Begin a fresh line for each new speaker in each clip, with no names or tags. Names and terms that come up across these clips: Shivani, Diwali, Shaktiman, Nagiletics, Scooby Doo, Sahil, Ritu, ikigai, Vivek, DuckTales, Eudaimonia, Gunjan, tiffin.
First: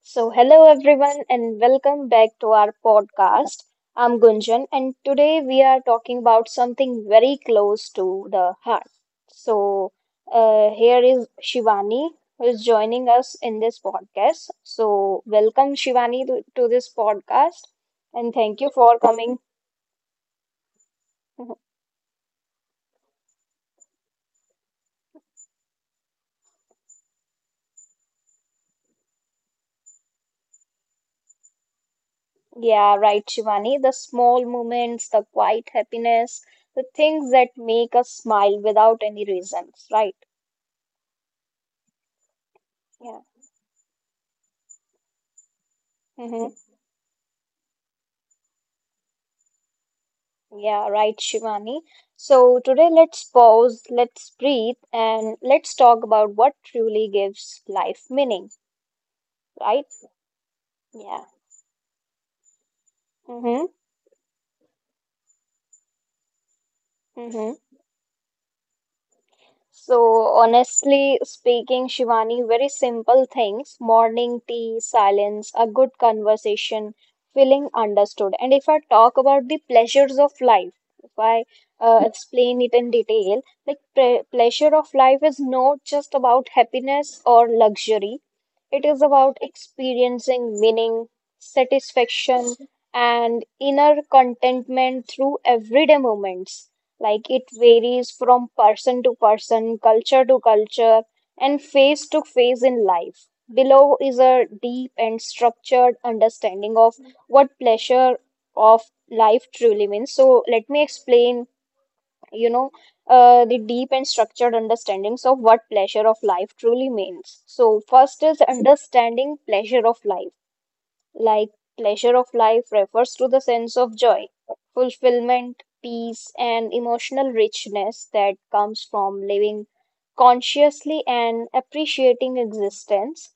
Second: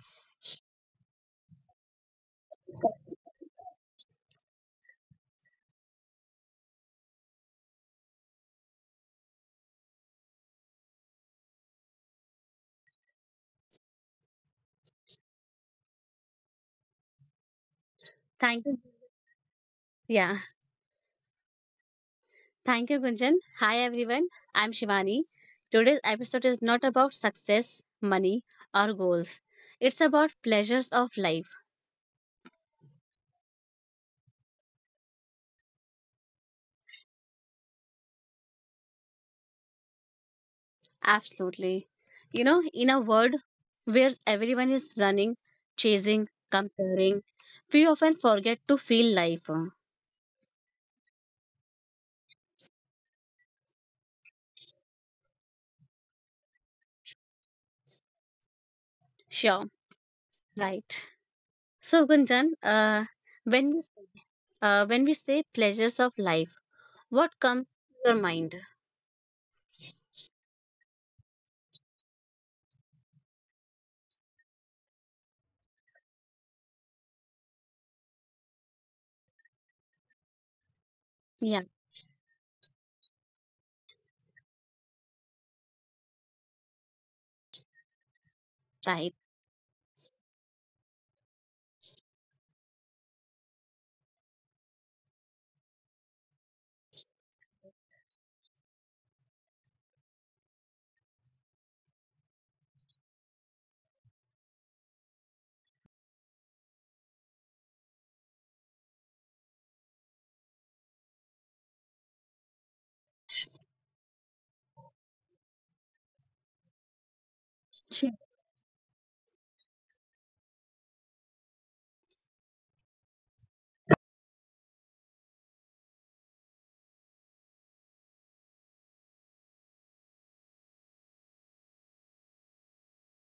So, hello everyone, and welcome back to our podcast. I'm Gunjan, and today we are talking about something very close to the heart. So, Here is Shivani who is joining us in this podcast. So, welcome Shivani to this podcast, and
Thank
thank you
you.
for coming.
Yeah. Thank you, Gunjan. Hi, everyone. I'm Shivani. Today's episode is not about success, money, or goals. It's about pleasures of life.
Yeah, right, Shivani. The small moments, the quiet happiness, the things that make us smile without any reasons, right?
Absolutely. You know, in a
Yeah.
world where everyone is running, chasing,
Mm-hmm.
comparing, we often forget to feel life.
Yeah, right, Shivani. So today let's pause, let's breathe, and let's talk about what truly gives life meaning,
Sure.
right?
Right.
Yeah.
So, Gunjan, when
Mm-hmm.
we when we say pleasures of life, what
Mm-hmm.
comes to your mind?
So, honestly speaking, Shivani, very simple things, morning tea, silence, a good conversation, feeling understood. And if I talk about the pleasures of life, if I
Yeah,
explain it in detail, like pre pleasure of life is not just about happiness or luxury. It is
right.
about experiencing meaning, satisfaction, and inner contentment through everyday moments. Like it varies from person to person, culture to culture, and phase to phase in life. Below is a deep and structured understanding of what pleasure of life truly means. So let me explain, you know, the deep and structured understandings of what pleasure of life truly means. So
Sure.
first is understanding pleasure of life. Like pleasure of life refers to the sense of joy, fulfillment, peace, and emotional richness that comes from living consciously and appreciating existence.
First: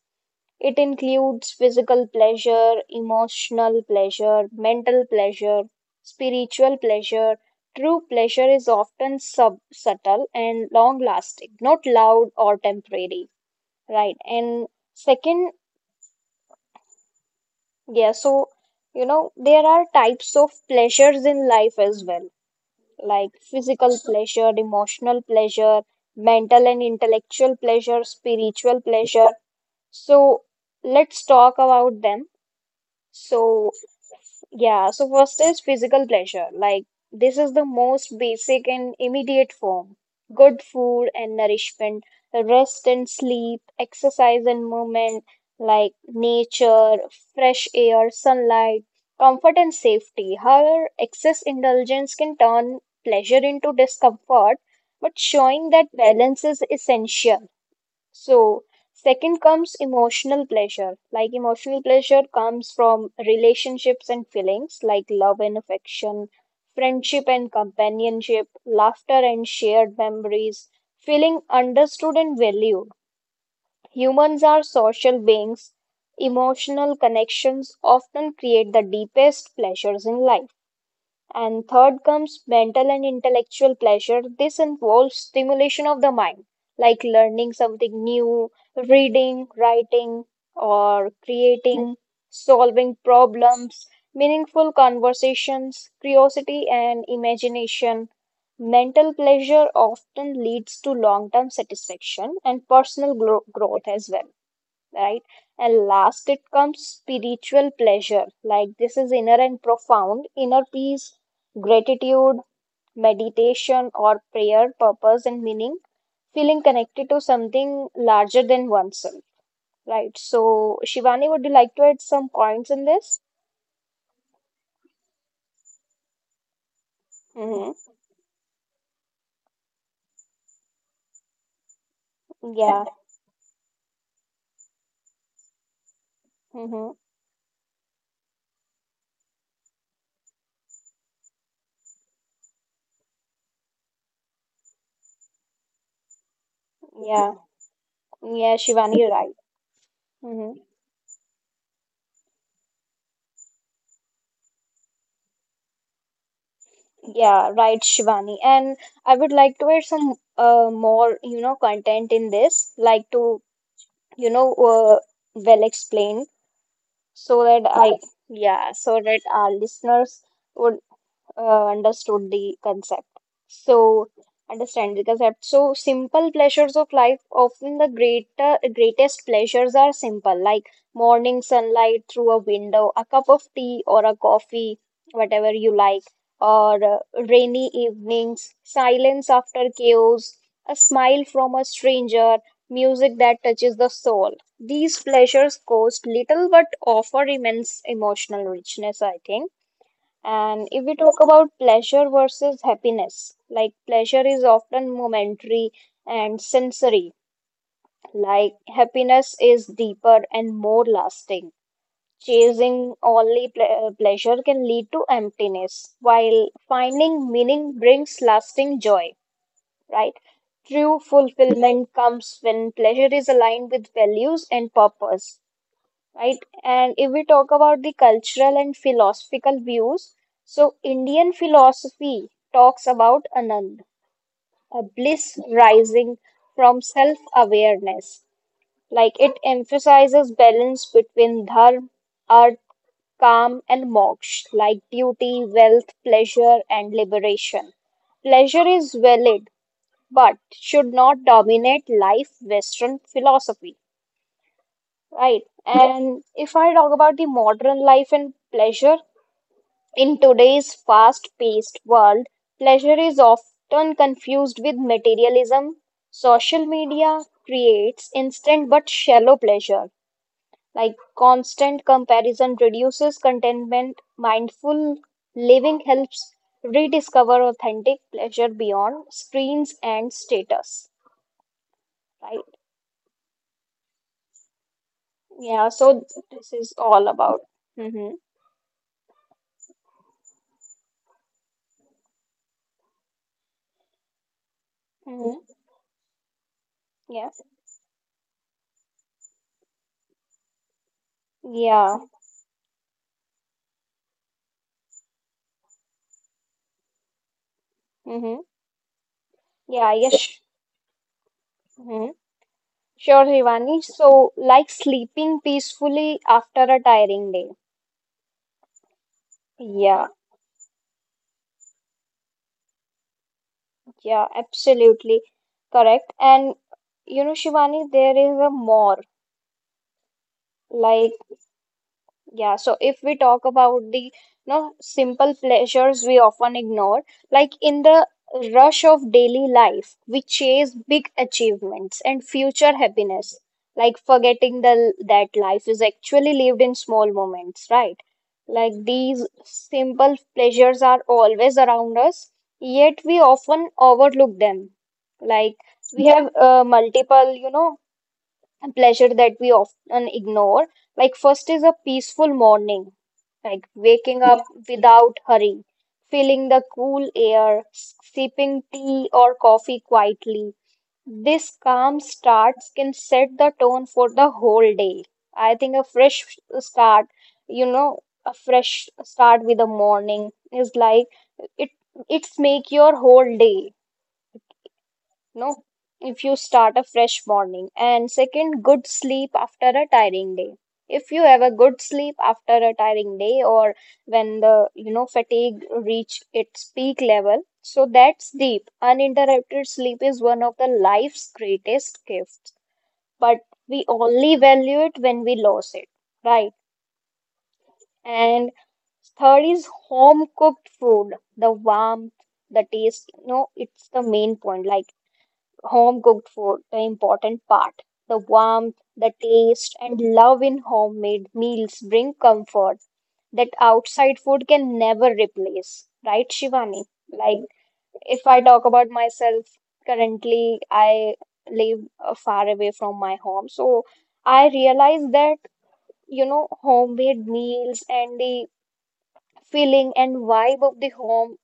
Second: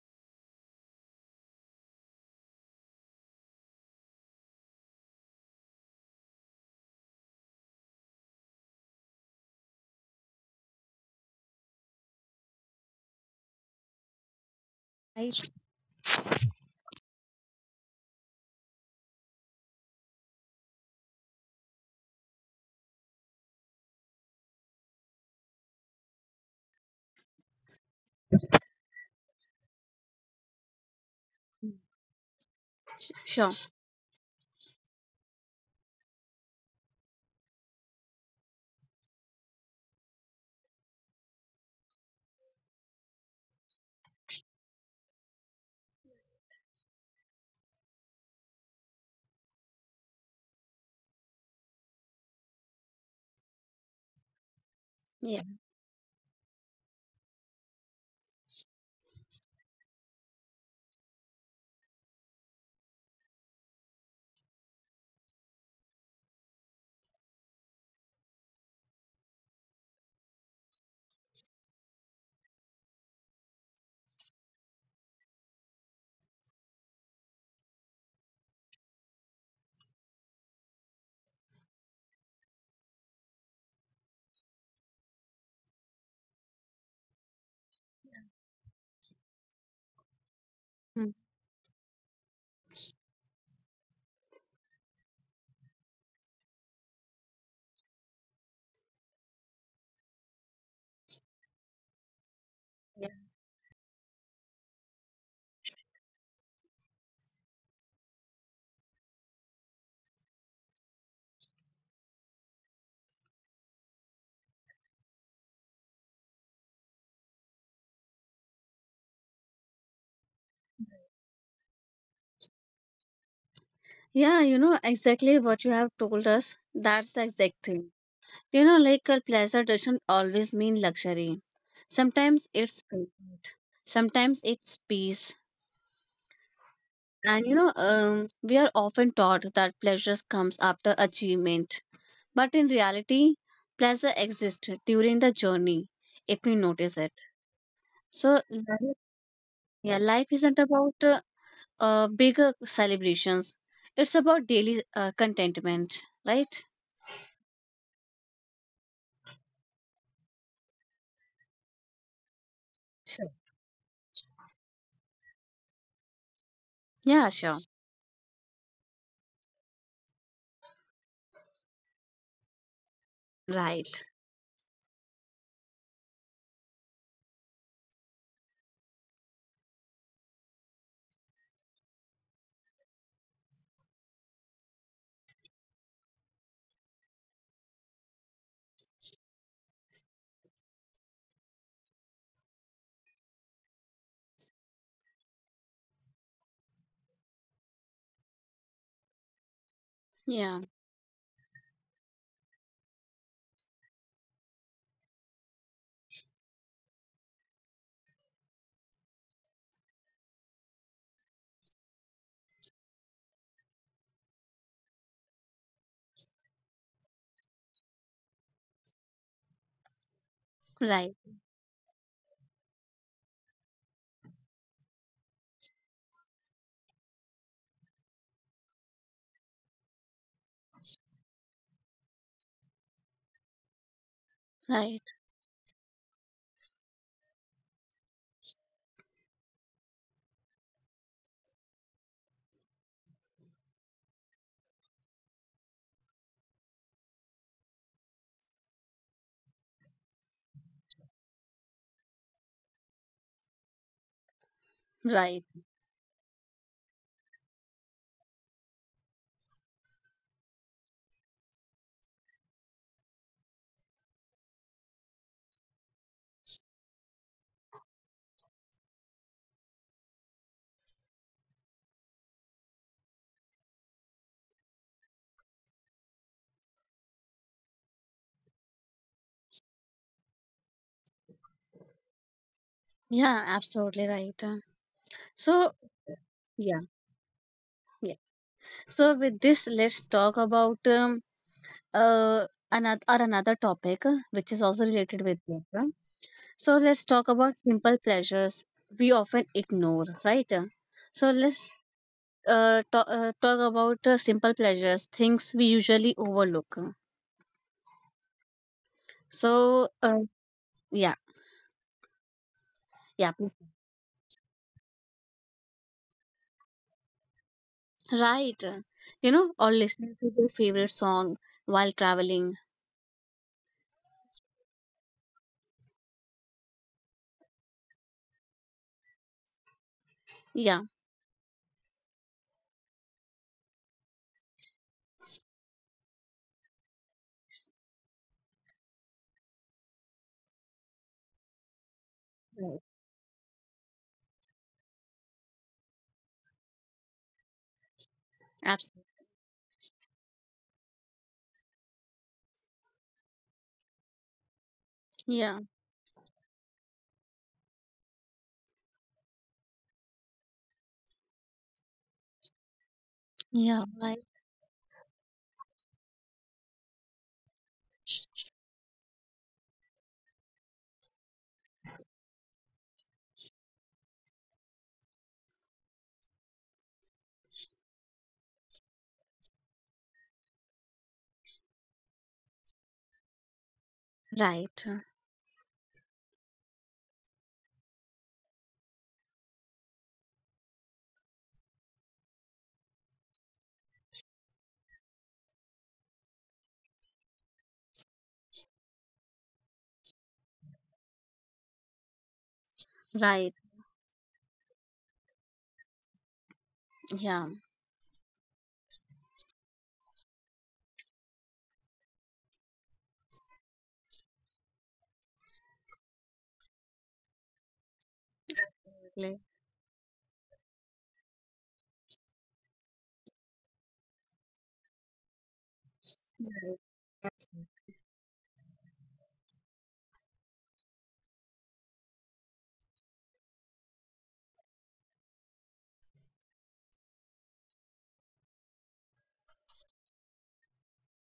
It includes physical pleasure, emotional pleasure, mental pleasure, spiritual pleasure. True pleasure is often subtle and long lasting, not loud or temporary, right? And
Right.
second, yeah, so you know, there are types of pleasures in life as well, like physical pleasure, emotional pleasure, mental and intellectual pleasure, spiritual pleasure. So let's talk about them.
Sure.
So yeah, so first is physical pleasure. Like, this is the most basic and immediate form. Good food and nourishment, rest and sleep, exercise and movement, like nature, fresh air, sunlight, comfort and safety. However, excess indulgence can turn pleasure into discomfort, but
Yeah.
showing that balance is essential. So, second comes emotional pleasure. Like, emotional pleasure comes from relationships and feelings like love and affection, friendship and companionship, laughter and shared memories, feeling understood and valued. Humans are social beings. Emotional connections often create the deepest pleasures in life. And third comes mental and intellectual pleasure. This involves stimulation of the mind, like learning something new, reading, writing, or
Mm.
creating, solving problems, meaningful conversations, curiosity, and imagination. Mental pleasure often leads to long term satisfaction and
Yeah.
personal growth as well, right? And last, it comes spiritual pleasure. Like this is inner and profound, inner peace, gratitude, meditation, or prayer, purpose, and meaning, feeling connected to something larger than oneself, right? So, Shivani, would you like to add some points in this?
Yeah, you know exactly what you have told us. That's the exact
Hmm.
thing. You know, like a pleasure doesn't always mean luxury. Sometimes
Yeah,
it's comfort. Sometimes it's peace.
hmm,
And you know, we are often taught that pleasure comes after achievement. But in reality, pleasure exists during the journey if we notice it.
yeah,
So,
yeah,
yeah.
Shivani, right.
Yeah, life
Hmm.
isn't about bigger celebrations. It's about daily contentment, right?
Yeah, right, Shivani. And I would like to add some more, you know, content in this, like
Sure.
to you know, uh, well explained
Yeah,
so
sure.
that yeah, so that our listeners would understood the concept.
Right.
So, understand the concept. So, simple pleasures of life, often the greatest pleasures are simple, like morning sunlight through a window, a cup of tea or a coffee, whatever you like, or rainy evenings, silence after chaos, a smile from a stranger, music that touches the soul. These pleasures cost little but offer immense emotional richness, I think.
Yeah,
And if we talk about pleasure versus happiness, like pleasure is often momentary and sensory, like happiness is deeper and more lasting. Chasing only pleasure can lead to emptiness, while finding meaning brings lasting joy, right? True
right,
fulfillment comes when pleasure is aligned with values and purpose, right? And if we talk about the cultural and philosophical views, so Indian philosophy talks about Anand, a
right,
bliss rising from self-awareness. Like it emphasizes balance between dharma, earth, calm, and moksha, like duty, wealth, pleasure, and liberation. Pleasure is valid, but should not dominate life Western philosophy. Right.
right.
And if I talk about the modern life and pleasure, in today's fast-paced world, pleasure is often confused with materialism. Social media creates instant but shallow pleasure. Like constant comparison reduces contentment, mindful living helps rediscover authentic pleasure beyond screens and status. Right.
Yeah, absolutely right.
Yeah,
So,
so this is
yeah,
all about. Mm-hmm.
yeah. So with this, let's talk about another topic which is also related with
Mm-hmm.
this. So let's
Yeah.
talk about simple pleasures we often ignore, right? Uh, So let's
Yeah.
uh, talk, uh, talk about simple pleasures, things we usually overlook.
Mm-hmm.
So,
Yeah,
uh,
yes.
yeah,
Mm-hmm. Sure,
yeah,
Rivani. So, like sleeping peacefully after a tiring day.
right. You know, or
Yeah,
listening to your favorite song while traveling.
yeah, absolutely correct. And you know, Shivani, there is a more.
Yeah,
Like yeah, so if we talk about the you know simple pleasures we often ignore, like in the rush of daily life, we chase big achievements and future
right.
happiness, like forgetting the that life is actually lived in small moments, right? Like
Absolutely.
these simple pleasures are always around us, yet we often overlook them. Like
Yeah,
we have multiple, you know, and pleasure that we often ignore. Like, first is a peaceful morning, like
yeah,
waking
right,
up without hurry, feeling the cool air, sipping tea or coffee quietly. This calm starts can set the tone for the whole day. I think a fresh start, you know, a fresh start with the morning is like it it's make your whole day,
right,
no, if you start a fresh morning. And second, good sleep after a tiring day. If you have a good sleep after a tiring day or when the, you know, fatigue reach its peak level, so that's deep. Uninterrupted sleep is one of the life's greatest gifts, but
right.
we only value it when we lose it, right?
Yeah,
And third is home cooked food, the warmth, the taste. No, it's the main point. Like home cooked food, the important part. The warmth, the
exactly.
taste, and love in homemade meals bring comfort that outside food can never replace. Right, Shivani? Like, if I talk about myself, currently I live far away from my home. So I realize that, you know, homemade meals and the feeling and vibe of the home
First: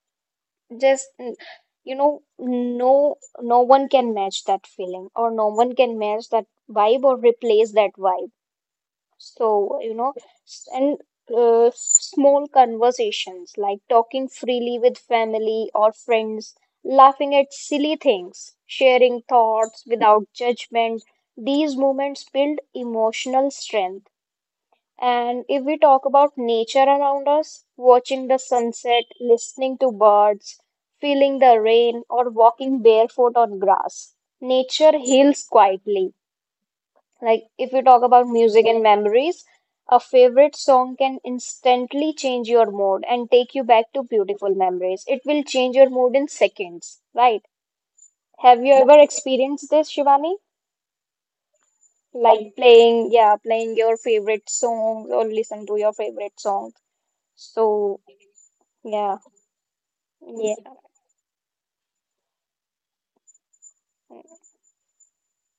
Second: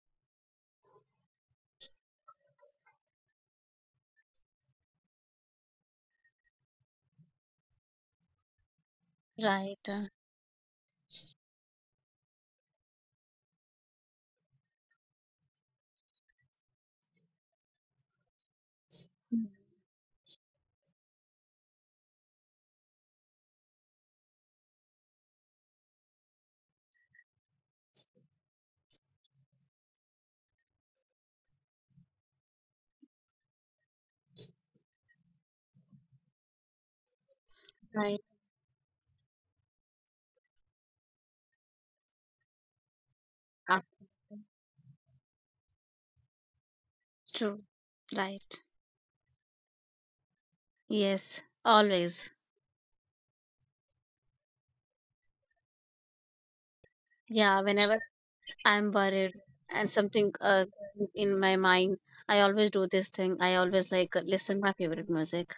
just mm, you know, no one can match that feeling or no one can match that vibe or replace that vibe,
Right,
so you know, and small conversations like talking freely with family or friends, laughing at silly things, sharing thoughts without judgment, these moments build emotional strength. And if we talk about nature around us, watching the sunset, listening to birds, feeling the rain, or walking barefoot on grass, nature heals quietly. Like if we talk
right.
about music and memories, a favorite song can instantly change your mood and take you back to
Absolutely.
beautiful memories. It will change your mood in seconds, right?
True. Right.
Have you ever experienced this, Shivani?
Yes. Always.
Like playing, yeah, playing your favorite song or listen to your favorite song.
Yeah. Whenever
So,
I'm
yeah,
worried and something
yeah,
in my mind. I always do this thing. I always like listen my favorite music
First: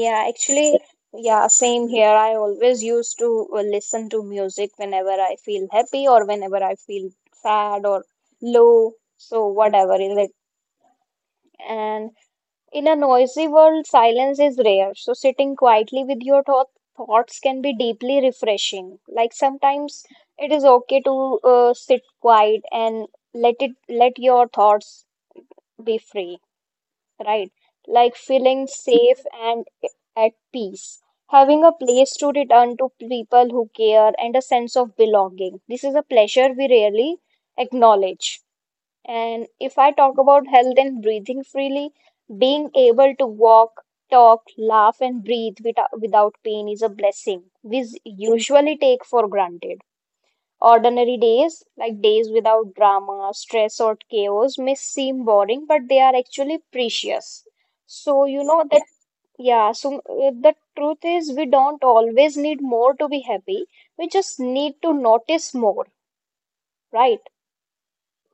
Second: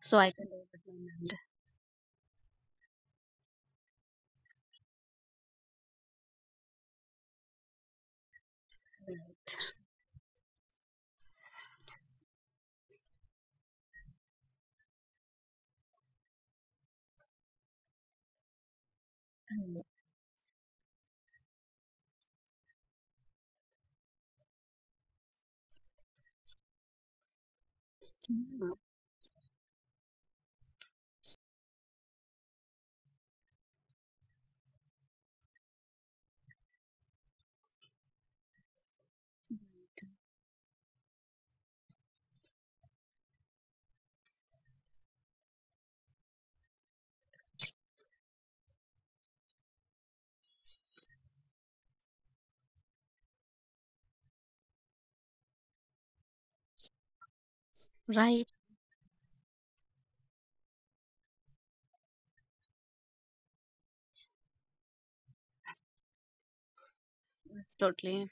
so I can do it
Actually,
with my
yeah, same here. I always used to listen to music whenever I feel happy or whenever I feel sad or low. So, whatever is it. And in a noisy world, silence is rare. So, sitting quietly with your thoughts can be deeply refreshing. Like
mind.
sometimes it is okay to sit quiet and let your thoughts be free, right? Like feeling
Mhm.
safe and at peace, having a place to return to people who care, and a sense of belonging. This is a pleasure we rarely acknowledge. And if I talk about health and breathing freely, being able to walk, talk, laugh, and breathe without pain is a blessing we usually take for granted. Ordinary days, like days without drama, stress, or chaos, may seem boring, but they are actually precious. So, you
Right,
know that, yeah, so the truth is we don't always need more to be happy. We just need to notice more, right?
totally.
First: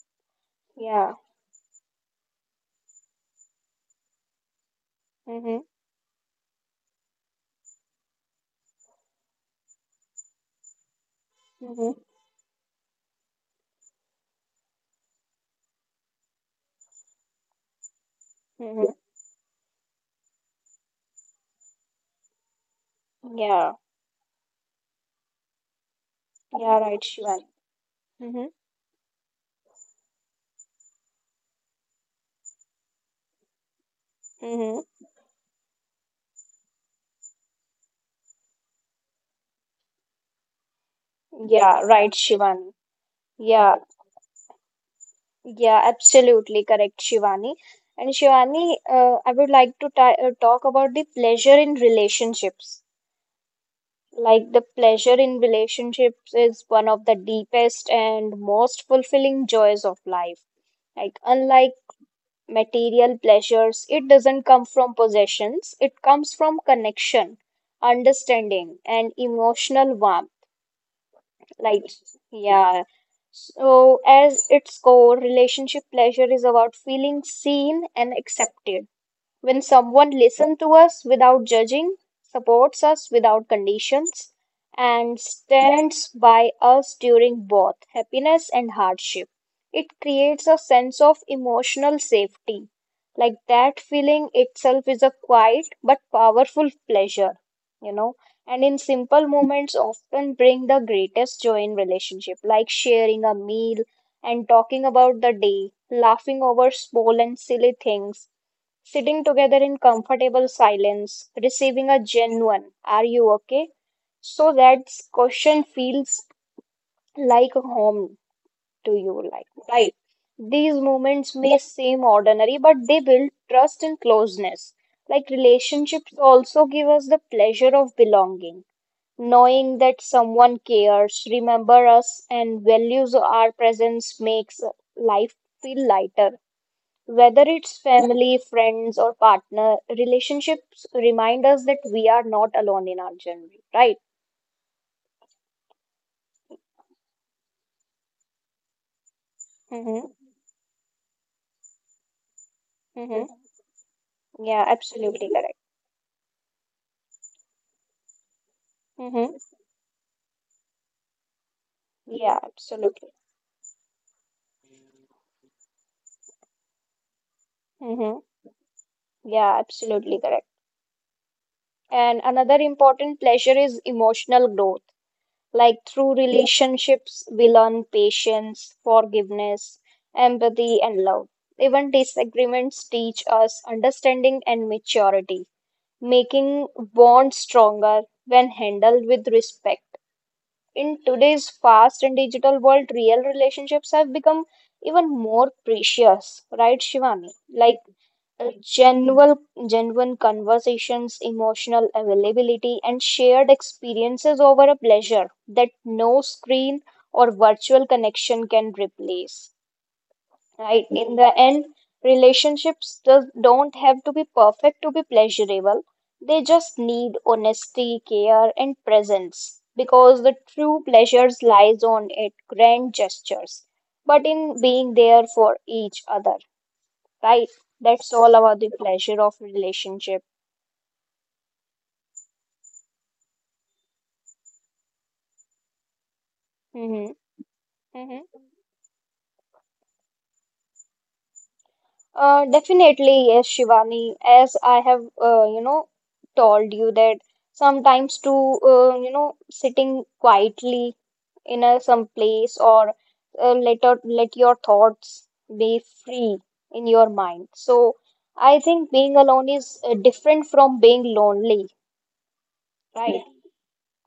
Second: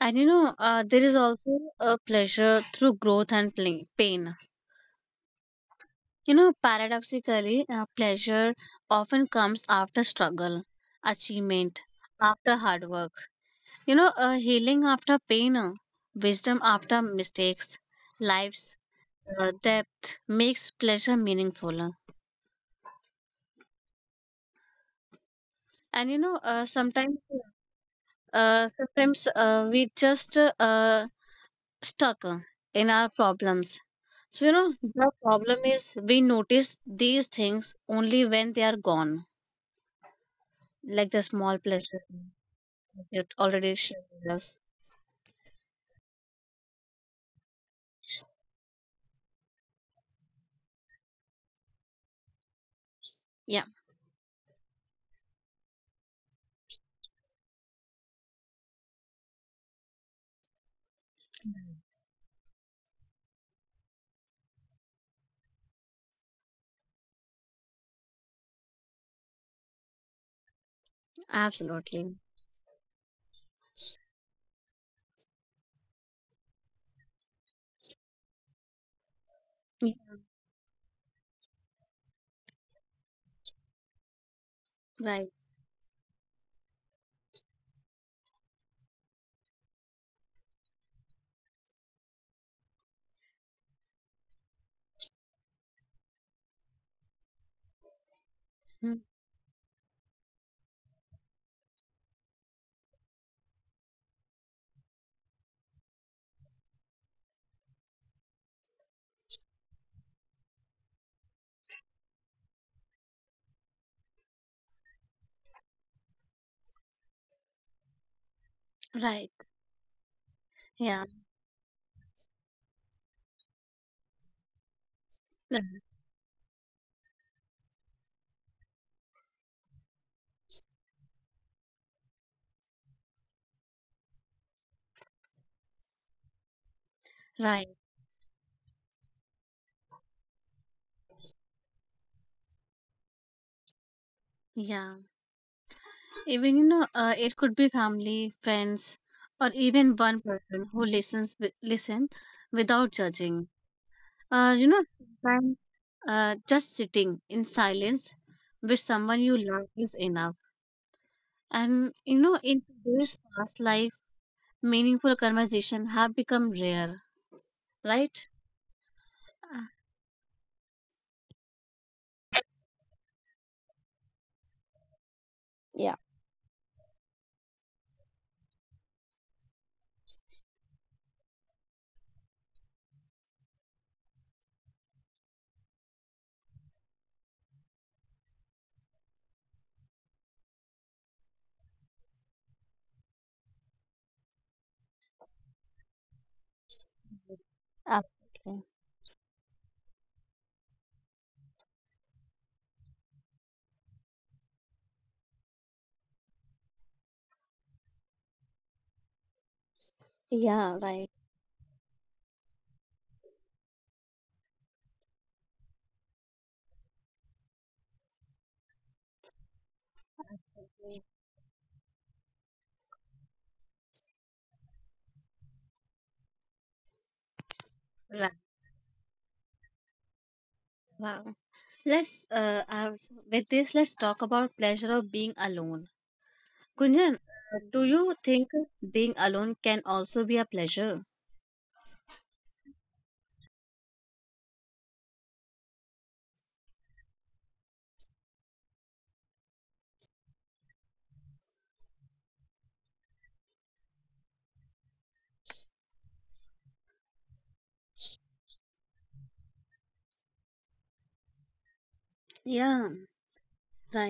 And you know, there
Yeah.
is also a pleasure through growth and pain.
Mm-hmm.
You know, paradoxically, pleasure often comes after struggle, achievement,
Mm-hmm.
after hard work. You know, a healing after pain, wisdom after mistakes, life's
Mm-hmm.
depth makes pleasure meaningful.
Yeah.
And you know, uh,
Yeah, right,
sometimes,
Shivan. Mm-hmm.
uh, sometimes uh, we just stuck in our problems. So you know,
Mm-hmm.
the problem is we notice these things only when they are gone, like the small
Yeah,
pleasure
right, Shivan.
you already
Yeah.
shared with us.
Yeah, absolutely correct, Shivani. And Shivani, I would like to ta talk about the pleasure in relationships.
Yeah,
Like the pleasure in relationships is one of the deepest and most fulfilling joys of life. Like unlike material pleasures, it doesn't come from possessions, it comes from connection, understanding, and emotional warmth. Like,
absolutely.
yeah. So, as its core, relationship pleasure is about feeling seen and accepted. When
Yeah,
someone listens to us without judging, supports us without conditions, and
right.
stands by us during both happiness and hardship, it creates a sense of emotional safety. Like that feeling itself is a quiet but powerful pleasure, you know. And in
Mm,
simple moments, often bring the greatest joy in relationship, like sharing a meal and talking about the day, laughing over small and silly things, sitting together in comfortable silence, receiving a genuine, "Are you okay?" So that question feels like home to you,
right.
like, right? These
Yeah.
moments may seem ordinary, but they build trust and closeness. Like relationships also give us the pleasure of belonging, knowing that someone cares, remember us, and values our presence makes life feel lighter. Whether
Right.
it's family, friends, or partner, relationships remind us that we are not alone in our journey, right?
Yeah, even you know, it could be family, friends, or even
Mm-hmm.
one person who listen without
Mm-hmm.
judging. You
Yeah,
know,
absolutely
sometimes
correct.
just sitting in silence with someone you
Mm-hmm.
love is enough. And you know,
Yeah,
in
absolutely.
today's fast life, meaningful conversation have become rare,
Mm-hmm.
right? Uh,
Yeah, absolutely correct. And another important pleasure is emotional growth. Like
Yeah.
through relationships, we learn patience, forgiveness, empathy, and love. Even disagreements teach us understanding and maturity. Making bonds stronger when handled with respect. In today's fast and digital world, real relationships have become even more precious, right, Shivani? Like
uh,
uh, genuine, genuine conversations, emotional availability, and shared experiences over a pleasure that no screen or virtual connection can replace,
yeah,
right?
right.
In the end, don't have to be perfect to be pleasurable. They just need honesty, care, and presence, because the true pleasures lies on it grand gestures, but in being there for each other, right? That's
Right.
all about the pleasure of relationship.
Wow. Let's With this, let's talk about pleasure of being alone. Kunjan,
Mm-hmm.
do you
Mm-hmm.
think being alone can also be a pleasure?
Definitely, yes, Shivani. As I have, told you that sometimes to, you know, sitting quietly in a, some place, or let your thoughts be free in your mind. So I think being alone is different from being lonely,
Yeah,
right?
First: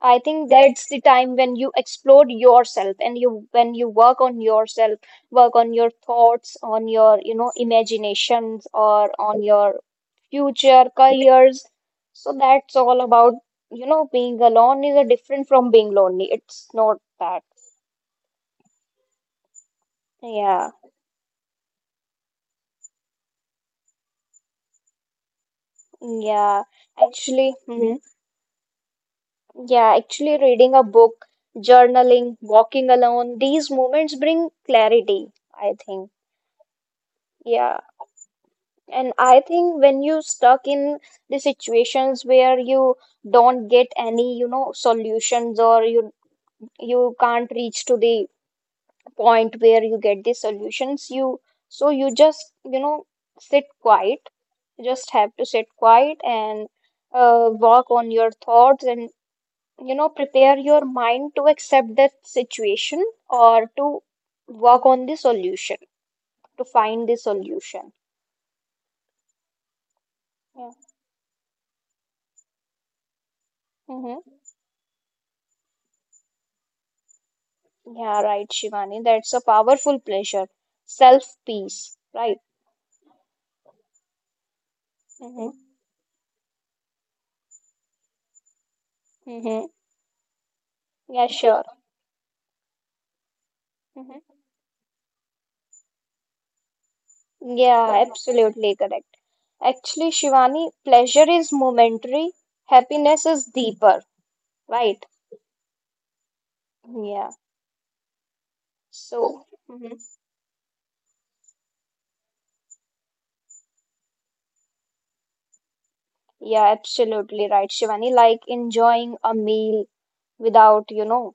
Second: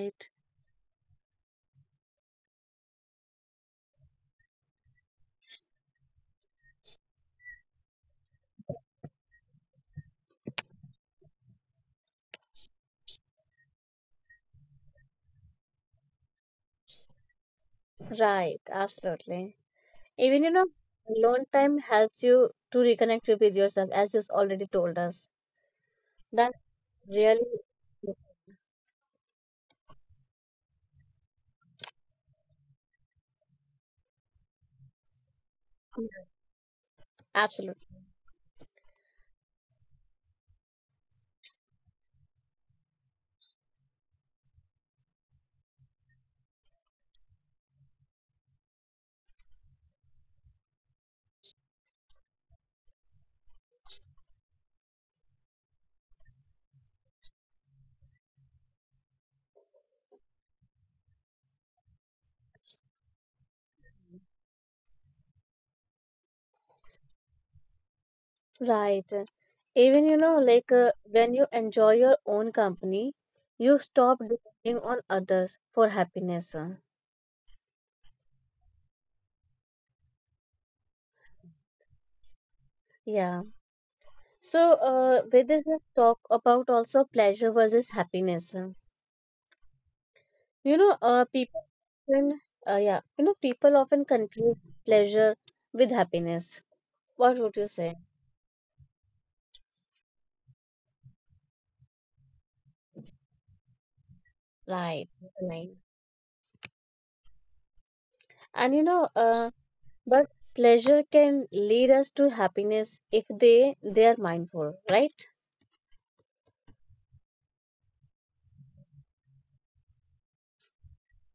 I think that's the time when you explore yourself and you when you work on yourself, work on your thoughts, on your imaginations, or on your future careers. So that's all about, you know, being alone is a different from being lonely. It's not that.
Right, absolutely. Even you know,
Yeah,
alone time helps you to reconnect with yourself, as you've already told us. That
yeah.
really,
Actually, mhm. Yeah, actually reading a book, journaling, walking alone, these moments bring clarity, I think. Yeah.
absolutely
And I think when you stuck in the situations where you don't get any, you know, solutions, or you can't reach to the point where you get the solutions, you so you just, you know, sit quiet. You just have to sit quiet and work on your thoughts and, you know, prepare your mind to accept that situation, or to work on the solution, to find the solution.
right. Even you know,
Yeah.
like when you enjoy your own company, you stop
Mhm.
depending on others for happiness.
Yeah, right, Shivani. That's a powerful pleasure. Self peace, right?
Yeah. So, with
Mm-hmm.
this, let's talk about also pleasure versus happiness. Huh?
Mm-hmm.
You know,
Yeah, sure.
often, people often
Mm-hmm.
confuse pleasure with happiness. What would you say?
Yeah, absolutely correct. Actually, Shivani, pleasure is momentary, happiness is deeper, right?
Right, right.
Yeah.
And you know,
So, hmm
but pleasure can lead us to happiness if they are mindful, right?
yeah, absolutely right, Shivani. Like enjoying a meal without, you know.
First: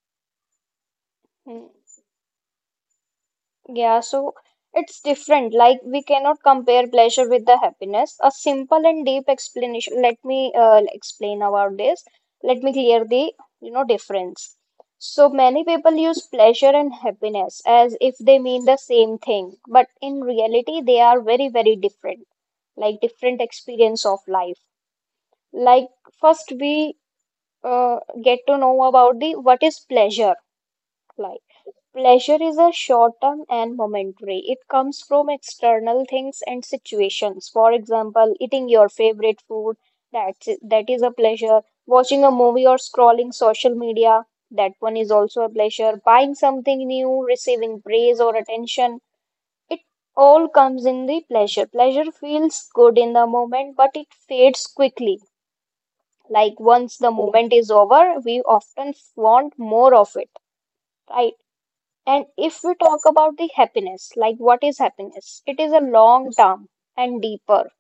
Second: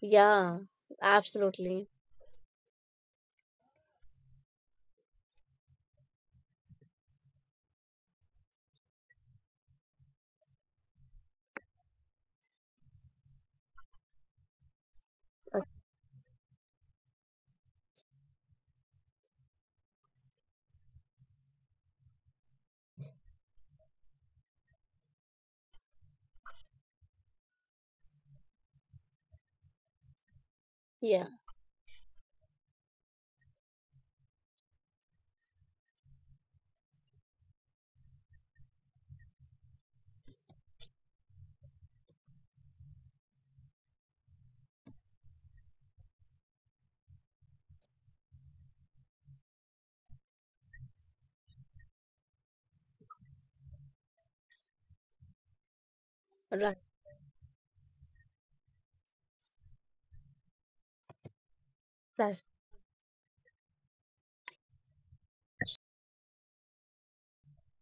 Yeah, absolutely.
Yeah, so it's different. Like we cannot compare pleasure with the happiness. A simple and deep explanation. Let me explain about this. Let me clear the, you know, difference. So many people use pleasure and happiness as if they mean the same thing, but in reality they are very, very different. Like different experience of life. Like first we get to know about the what is pleasure
Yeah,
like. Pleasure is a short-term and momentary. It comes from external things and situations. For example, eating your favorite food, that is a pleasure. Watching a movie or scrolling social media, that one is also a pleasure. Buying something new, receiving praise or attention, it all comes in the pleasure. Pleasure feels good in the moment, but it fades quickly. Like
right.
once the moment is over, we often want more of it, right? And
That's
if we talk about the happiness, like what is happiness? It is a long term and deeper.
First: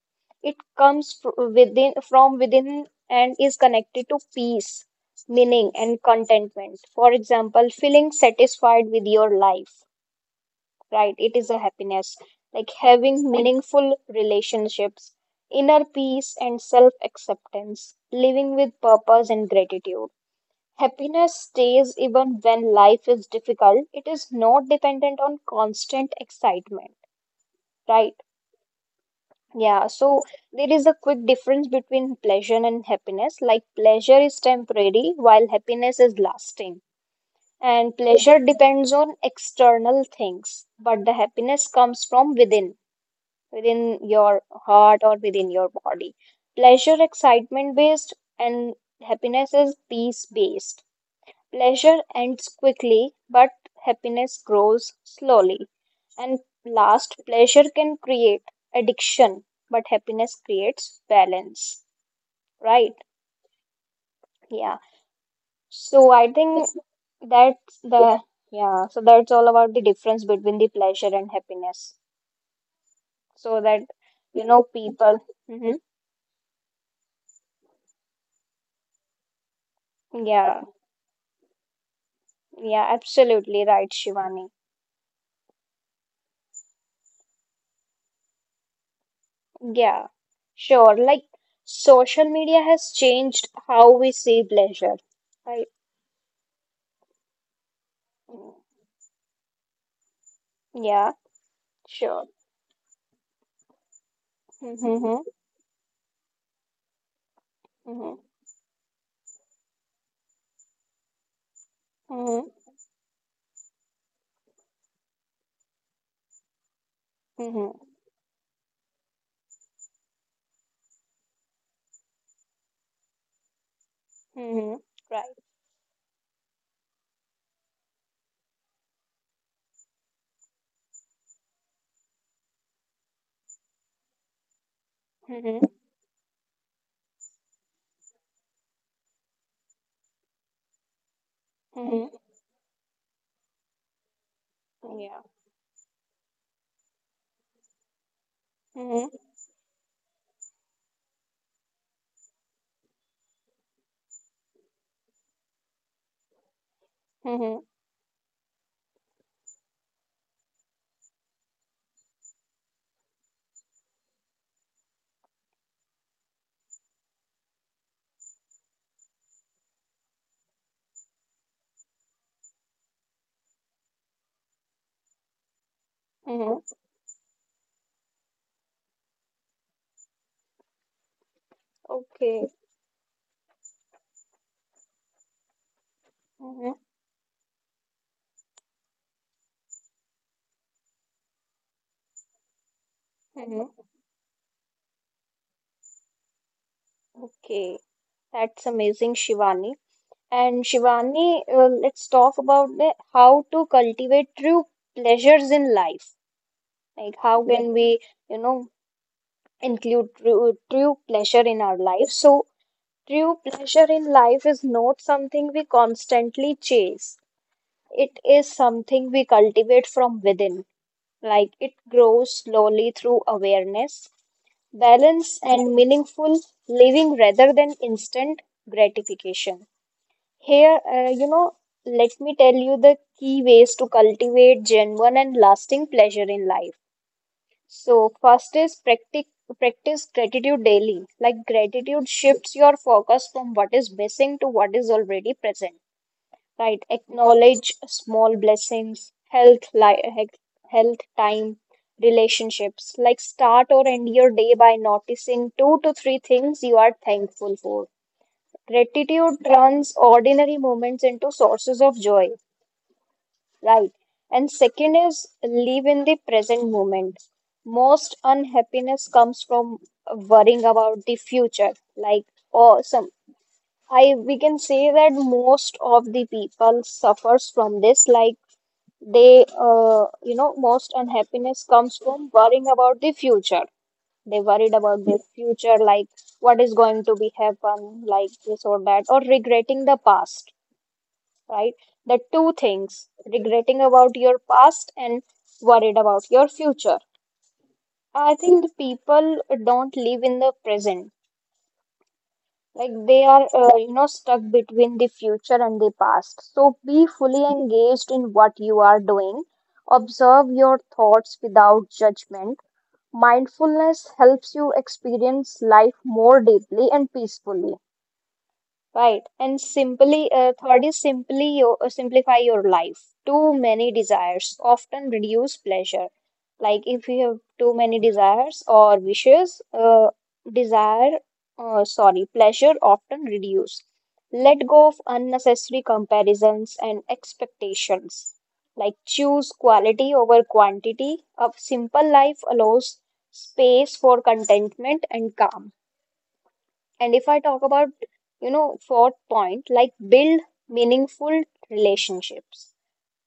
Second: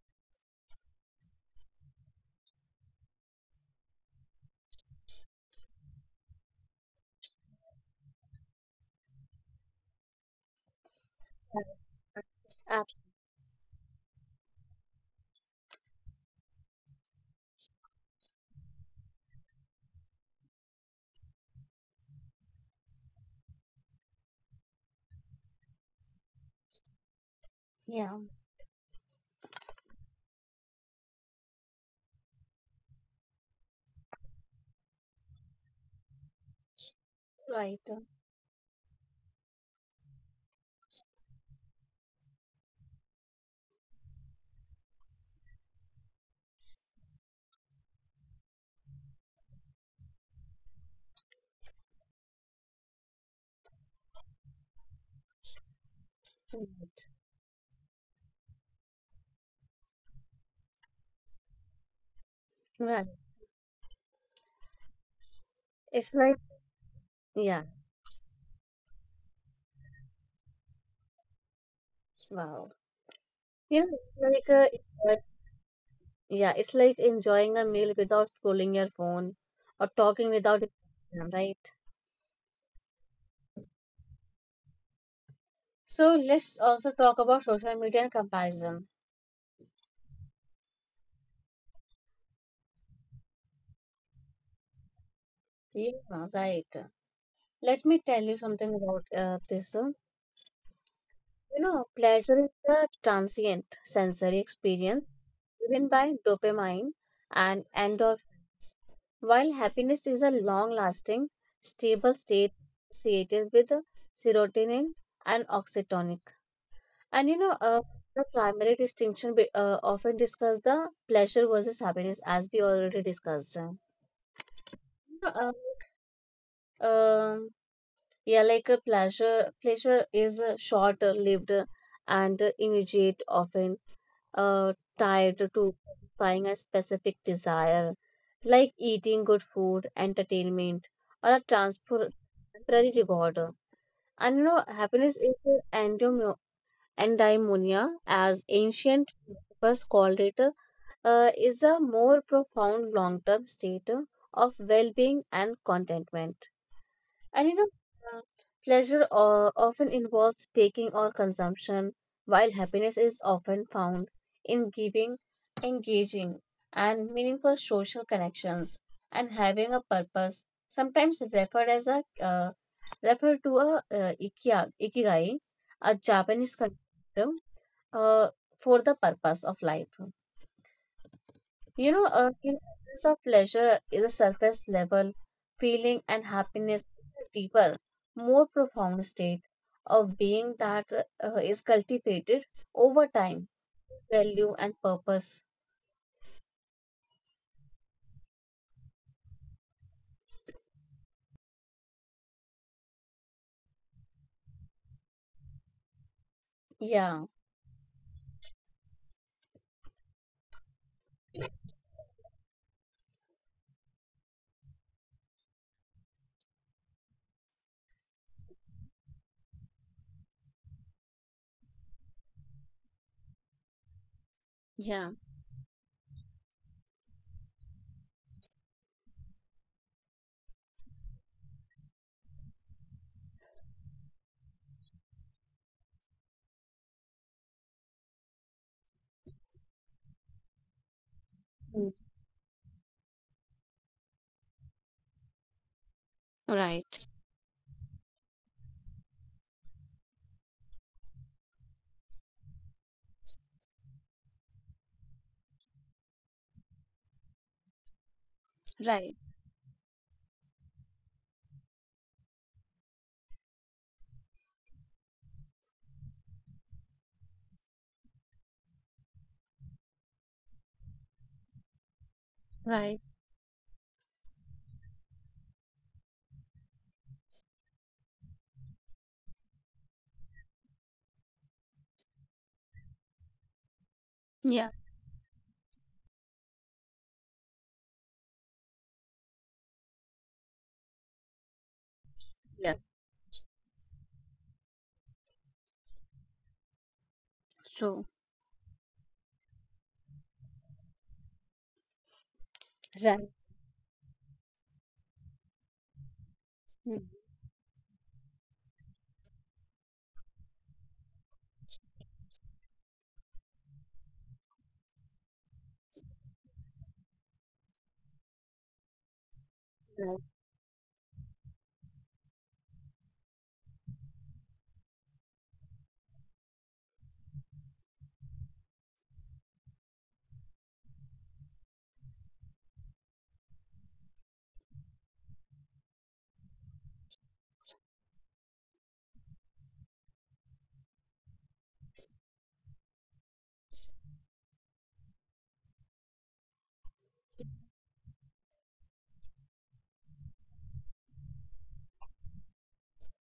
It comes within from within and is connected to peace, meaning and contentment. For example, feeling satisfied with your life, right? It is a happiness. Like
ab-
having meaningful relationships, inner peace and self-acceptance, living with purpose and gratitude. Happiness stays even when life is difficult. It is not dependent on constant excitement, right?
yeah,
Yeah, so there is a quick difference between pleasure and happiness. Like pleasure is temporary, while happiness is lasting.
right,
And pleasure depends on external things, but the happiness comes from within, within your heart or within your body. Pleasure excitement based and happiness is peace based. Pleasure ends quickly, but happiness grows slowly. And
right.
last, pleasure can create addiction, but happiness creates balance, right?
Right.
Yeah. So
It's
I
like,
think
yeah,
that's the, yeah, so that's all about the difference between the pleasure and happiness.
wow.
So
You
that,
know,
you
it's
know,
like a,
people,
yeah, it's like enjoying a meal without scrolling your phone or talking without
yeah,
Instagram, right?
yeah, absolutely right, Shivani.
So let's also talk about social media and comparison.
Yeah, sure. Like social media has changed how we see pleasure. Right.
Yeah, right. Let me tell you
Mm,
something about this.
yeah,
You know,
sure.
pleasure is a transient sensory experience
Mm-hmm.
driven by dopamine and
Mm-hmm.
endorphins, while happiness is a long-lasting, stable state
Mm-hmm.
associated with serotonin and oxytocin. And you know,
Mm-hmm.
the primary distinction often discuss the pleasure versus happiness, as we already discussed. You
Mm-hmm.
know,
Right.
like, um, like pleasure is short-lived and immediate, often uh, tied
Mm-hmm.
to satisfying a specific desire, like eating good food, entertainment, or a
Mm-hmm.
temporary reward. And you know, happiness
Yeah.
is endure Eudaimonia, as
Mm-hmm.
ancient philosophers called it, is a more profound long term state of well being and contentment. And you
Mm-hmm.
know, uh, pleasure often involves taking or consumption, while happiness is often found in giving, engaging, and meaningful social connections and having a purpose, sometimes referred to a ikigai, a Japanese
Mm-hmm.
term uh, for the purpose of life. You know, a
Okay.
sense of pleasure is a surface level feeling, and
Mm-hmm.
happiness is a deeper, more profound state of being that is cultivated over time,
Mm-hmm.
value, and purpose.
Okay. That's amazing, Shivani. And Shivani, let's talk about the, how to cultivate true pleasures in life. Like
Yeah.
how can we, you know, include true pleasure in our life? So, true pleasure in life is not something we constantly chase. It is something we cultivate from within, like it grows slowly through awareness,
Yeah.
balance, and meaningful living rather than instant gratification. Here, you know, let me tell you the key ways to cultivate genuine and lasting pleasure in life. So, first is practice gratitude daily. Like
Mm.
gratitude shifts your focus from what is missing to what is already present. Right.
Right.
Acknowledge small blessings, health, health, time, relationships. Like start or end your day by noticing two to three things you are thankful for.
Right.
Gratitude turns ordinary moments into sources of joy. Right. And second is live in the present moment. Most unhappiness comes from worrying about the future. Like, or
Right.
some, I we can say that most of the people suffers from this. Like they, you know, most unhappiness comes from worrying about the future. They
Yeah.
worried about their future, like what is going to be happen, like this or that, or regretting the past, right? The two
Yeah.
things, regretting about your past and worried about your future.
True.
I think the people don't live in the present. Like they
Right.
are, you know, stuck between the future and the past. So
Mm.
be fully engaged in what you are doing. Observe your thoughts without judgment. Mindfulness helps you experience life more deeply and peacefully. Right. And
Right.
simply, third is simply your, simplify your life. Too many desires often reduce pleasure. Like if you have too many desires or wishes, desire, sorry, pleasure often reduce. Let go of unnecessary comparisons and expectations. Like choose quality over quantity. A simple life allows space for contentment and calm. And if I talk about, you know, fourth point, like build meaningful relationships.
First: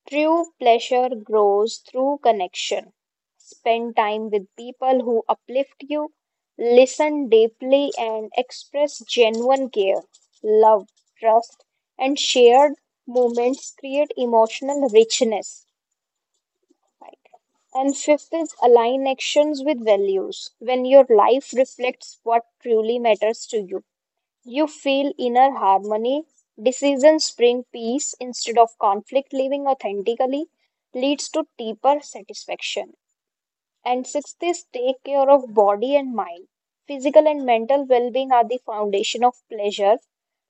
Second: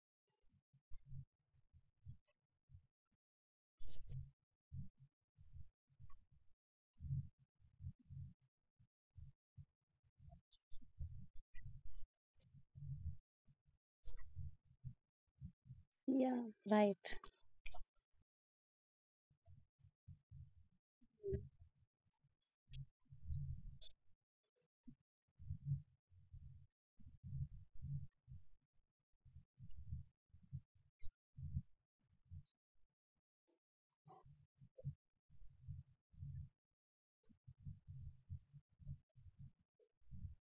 True pleasure grows through connection. Spend time with people who uplift you, listen deeply, and express genuine care, love, trust, and shared moments create emotional richness.
Yeah. Right.
Right. And fifth is align actions with values. When your life reflects what truly matters to you, you feel inner harmony. Decisions bring peace instead of conflict. Living authentically leads to deeper satisfaction. And sixth is take care of body and mind. Physical and mental well being are the foundation of pleasure.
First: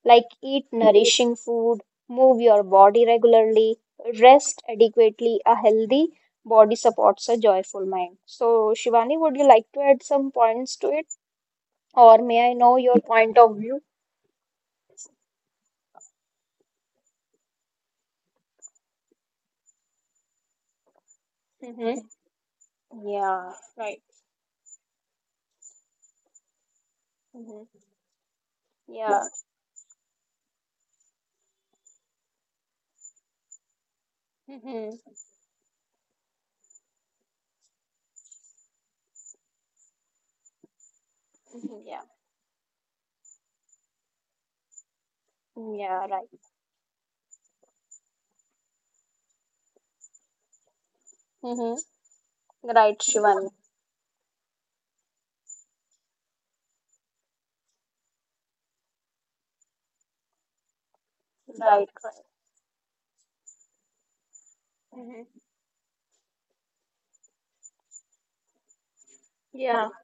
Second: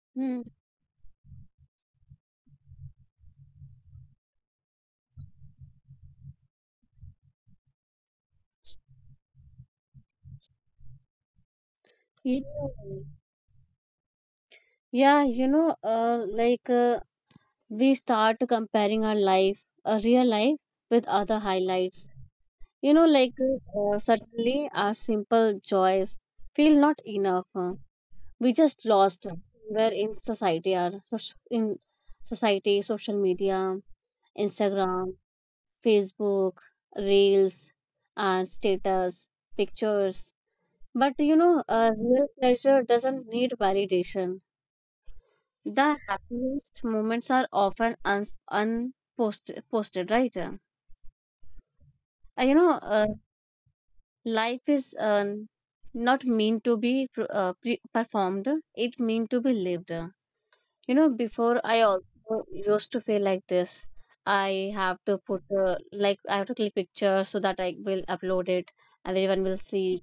Like
Mm.
eat nourishing food, move your body regularly, rest adequately. A healthy body supports a joyful mind. So, Shivani, would you like to add some points to it? Or
You
may I
know,
know your point of view?
yeah, you know, uh, like. Uh, we start comparing our life, a real life, with other
Mhm.
highlights. You know, like
Yeah, right.
suddenly our simple joys feel not enough.
Mm-hmm.
We just
Yeah.
lost where in society, our soc- in society, social media,
Mm-hmm.
Instagram, Facebook, reels, and status pictures. But you know,
Mm-hmm. Yeah.
real pleasure doesn't need validation.
Mm,
The
yeah, right.
happiest moments are often unposted, posted, right?
Mm-hmm.
uh, you know
Right,
uh,
Shivan.
Life is not meant to be performed, it meant to be lived. You know, before I
Right, right.
also used to feel like this. I have to
Mm-hmm.
put like I have to click pictures so that I will upload it, everyone will
Yeah.
see.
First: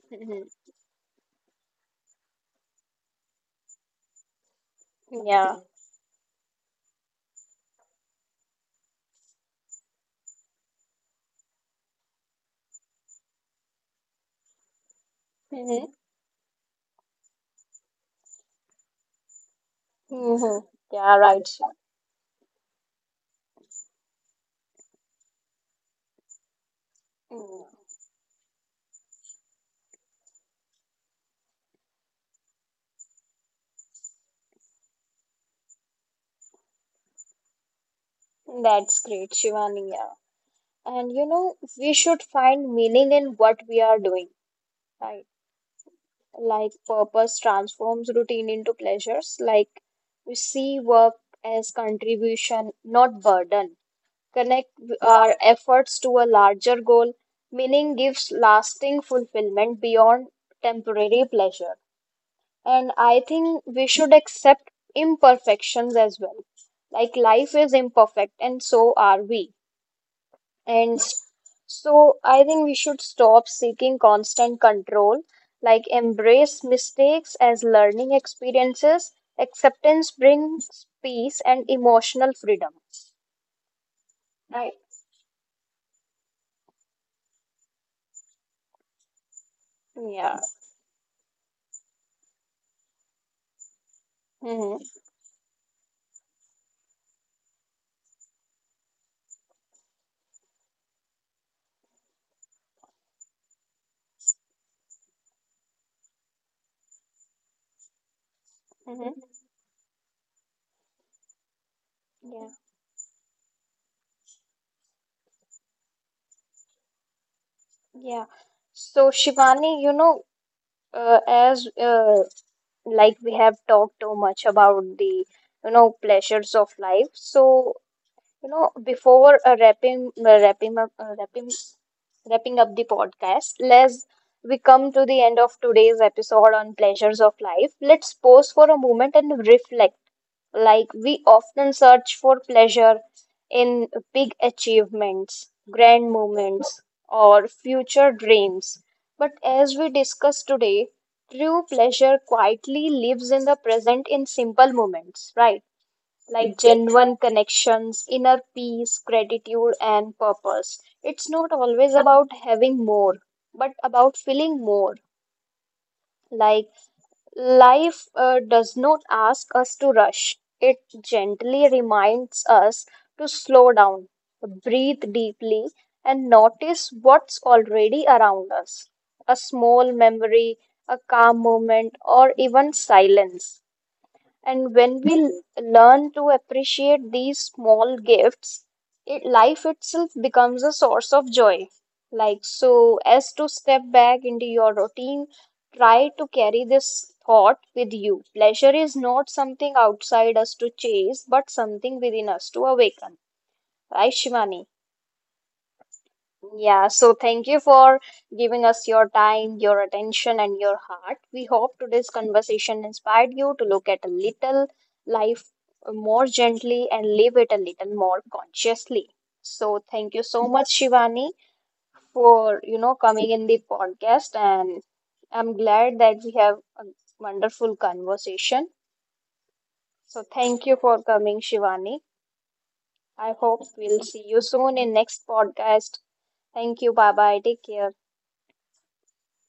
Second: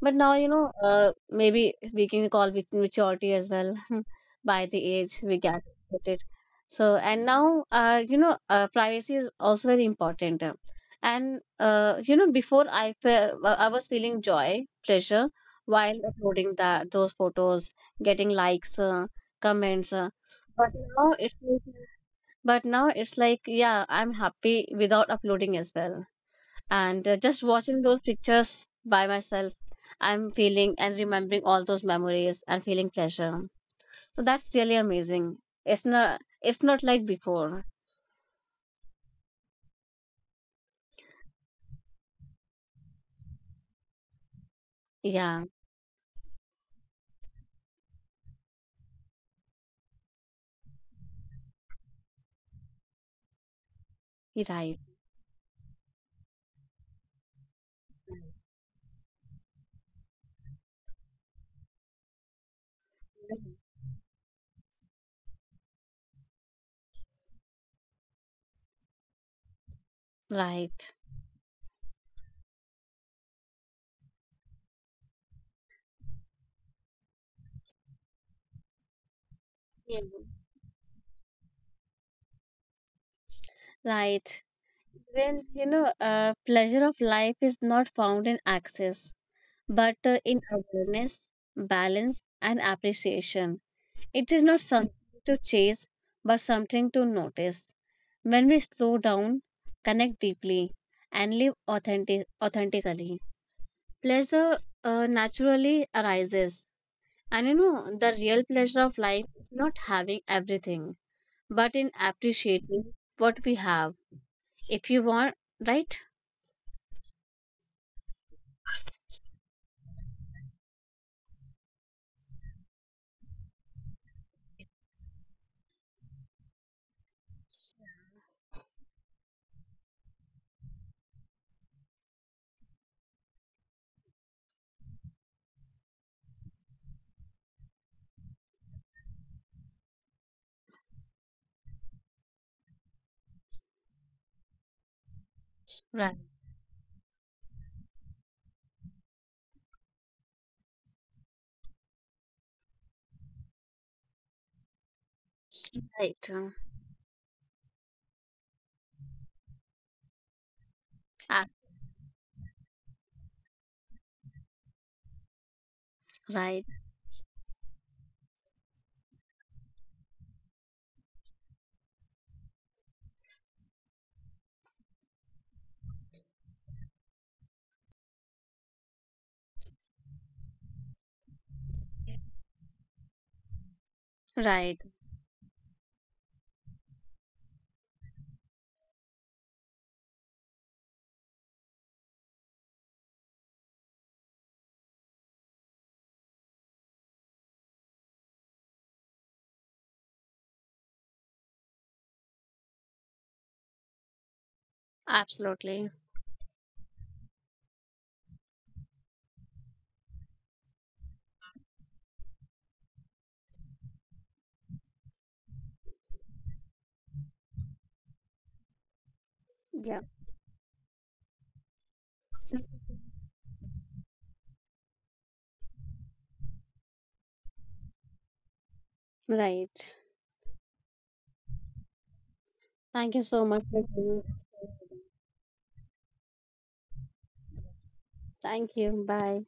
But now, you
Mm-hmm.
know, maybe we can call it maturity as well by the age we
Yeah.
get it. So, and now, you know, privacy is also very important. And, you know, before I was feeling joy, pleasure
Mm-hmm.
while uploading that those photos, getting likes, comments.
Mm-hmm.
But now
Yeah,
it's
right.
like, but now it's like, yeah, I'm happy without uploading as well, and just
Mm.
watching those pictures by myself, I'm feeling and remembering all those memories and feeling pleasure. So that's really amazing. It's not, it's not like before.
That's great, Shivani. Yeah. And you know, we should find meaning in what we are doing, right?
Yeah,
Like purpose transforms routine into pleasures. Like we see work as contribution, not burden.
you're
Connect
right.
our efforts to a larger goal. Meaning gives lasting fulfillment beyond temporary pleasure. And I think we should accept imperfections as well. Like life is imperfect, and so are we.
Right.
And so I think we should stop seeking constant control, like embrace mistakes as learning experiences.
Yeah.
Acceptance brings peace and emotional freedom.
Right.
Right.
Well, you know, pleasure of life is not found in access, but
Yeah.
in awareness, balance, and appreciation. It is not
Mm-hmm.
something to chase, but something to notice. When we slow down, connect deeply, and live authentically, pleasure naturally arises. And you know, the real pleasure of life is not having everything, but in
Yeah,
appreciating what we have. If you want, right?
yeah. So Shivani, you know, as like we have talked too much about the, you know, pleasures of life. So you know, before wrapping up the podcast, let's we come to the end of today's episode on pleasures of life. Let's pause for a moment and reflect. Like we often search for pleasure in big achievements, grand
Right.
moments, or future dreams. But as we discussed today, true pleasure quietly lives in the present in simple moments, right?
Right.
Like genuine connections, inner peace, gratitude, and purpose. It's not
Ab-
always about having more, but about feeling more.
Right.
Like life does not ask us to rush, it gently reminds us to slow down, breathe deeply, and notice what's already around us. A small memory, a calm moment, or even silence. And
Right.
when we learn to appreciate these small gifts, it, life itself becomes a source of joy. Like, so as to step back into your routine, try to carry this thought with you. Pleasure is not something outside us to chase, but something within us to awaken. Right, Shivani?
Absolutely.
Yeah, so thank you for giving us your time, your attention, and your heart. We hope today's conversation inspired you to look at a little life more gently and live it a little more consciously. So
Yeah.
thank you so much, Shivani, for you know coming in the podcast, and I'm glad that we have a wonderful conversation.
Right.
So thank you for coming, Shivani.
Thank you
I
so
hope
much.
we'll see
Ritu.
you soon in next podcast. Thank you. Bye bye. Take care.
Thank you. Bye.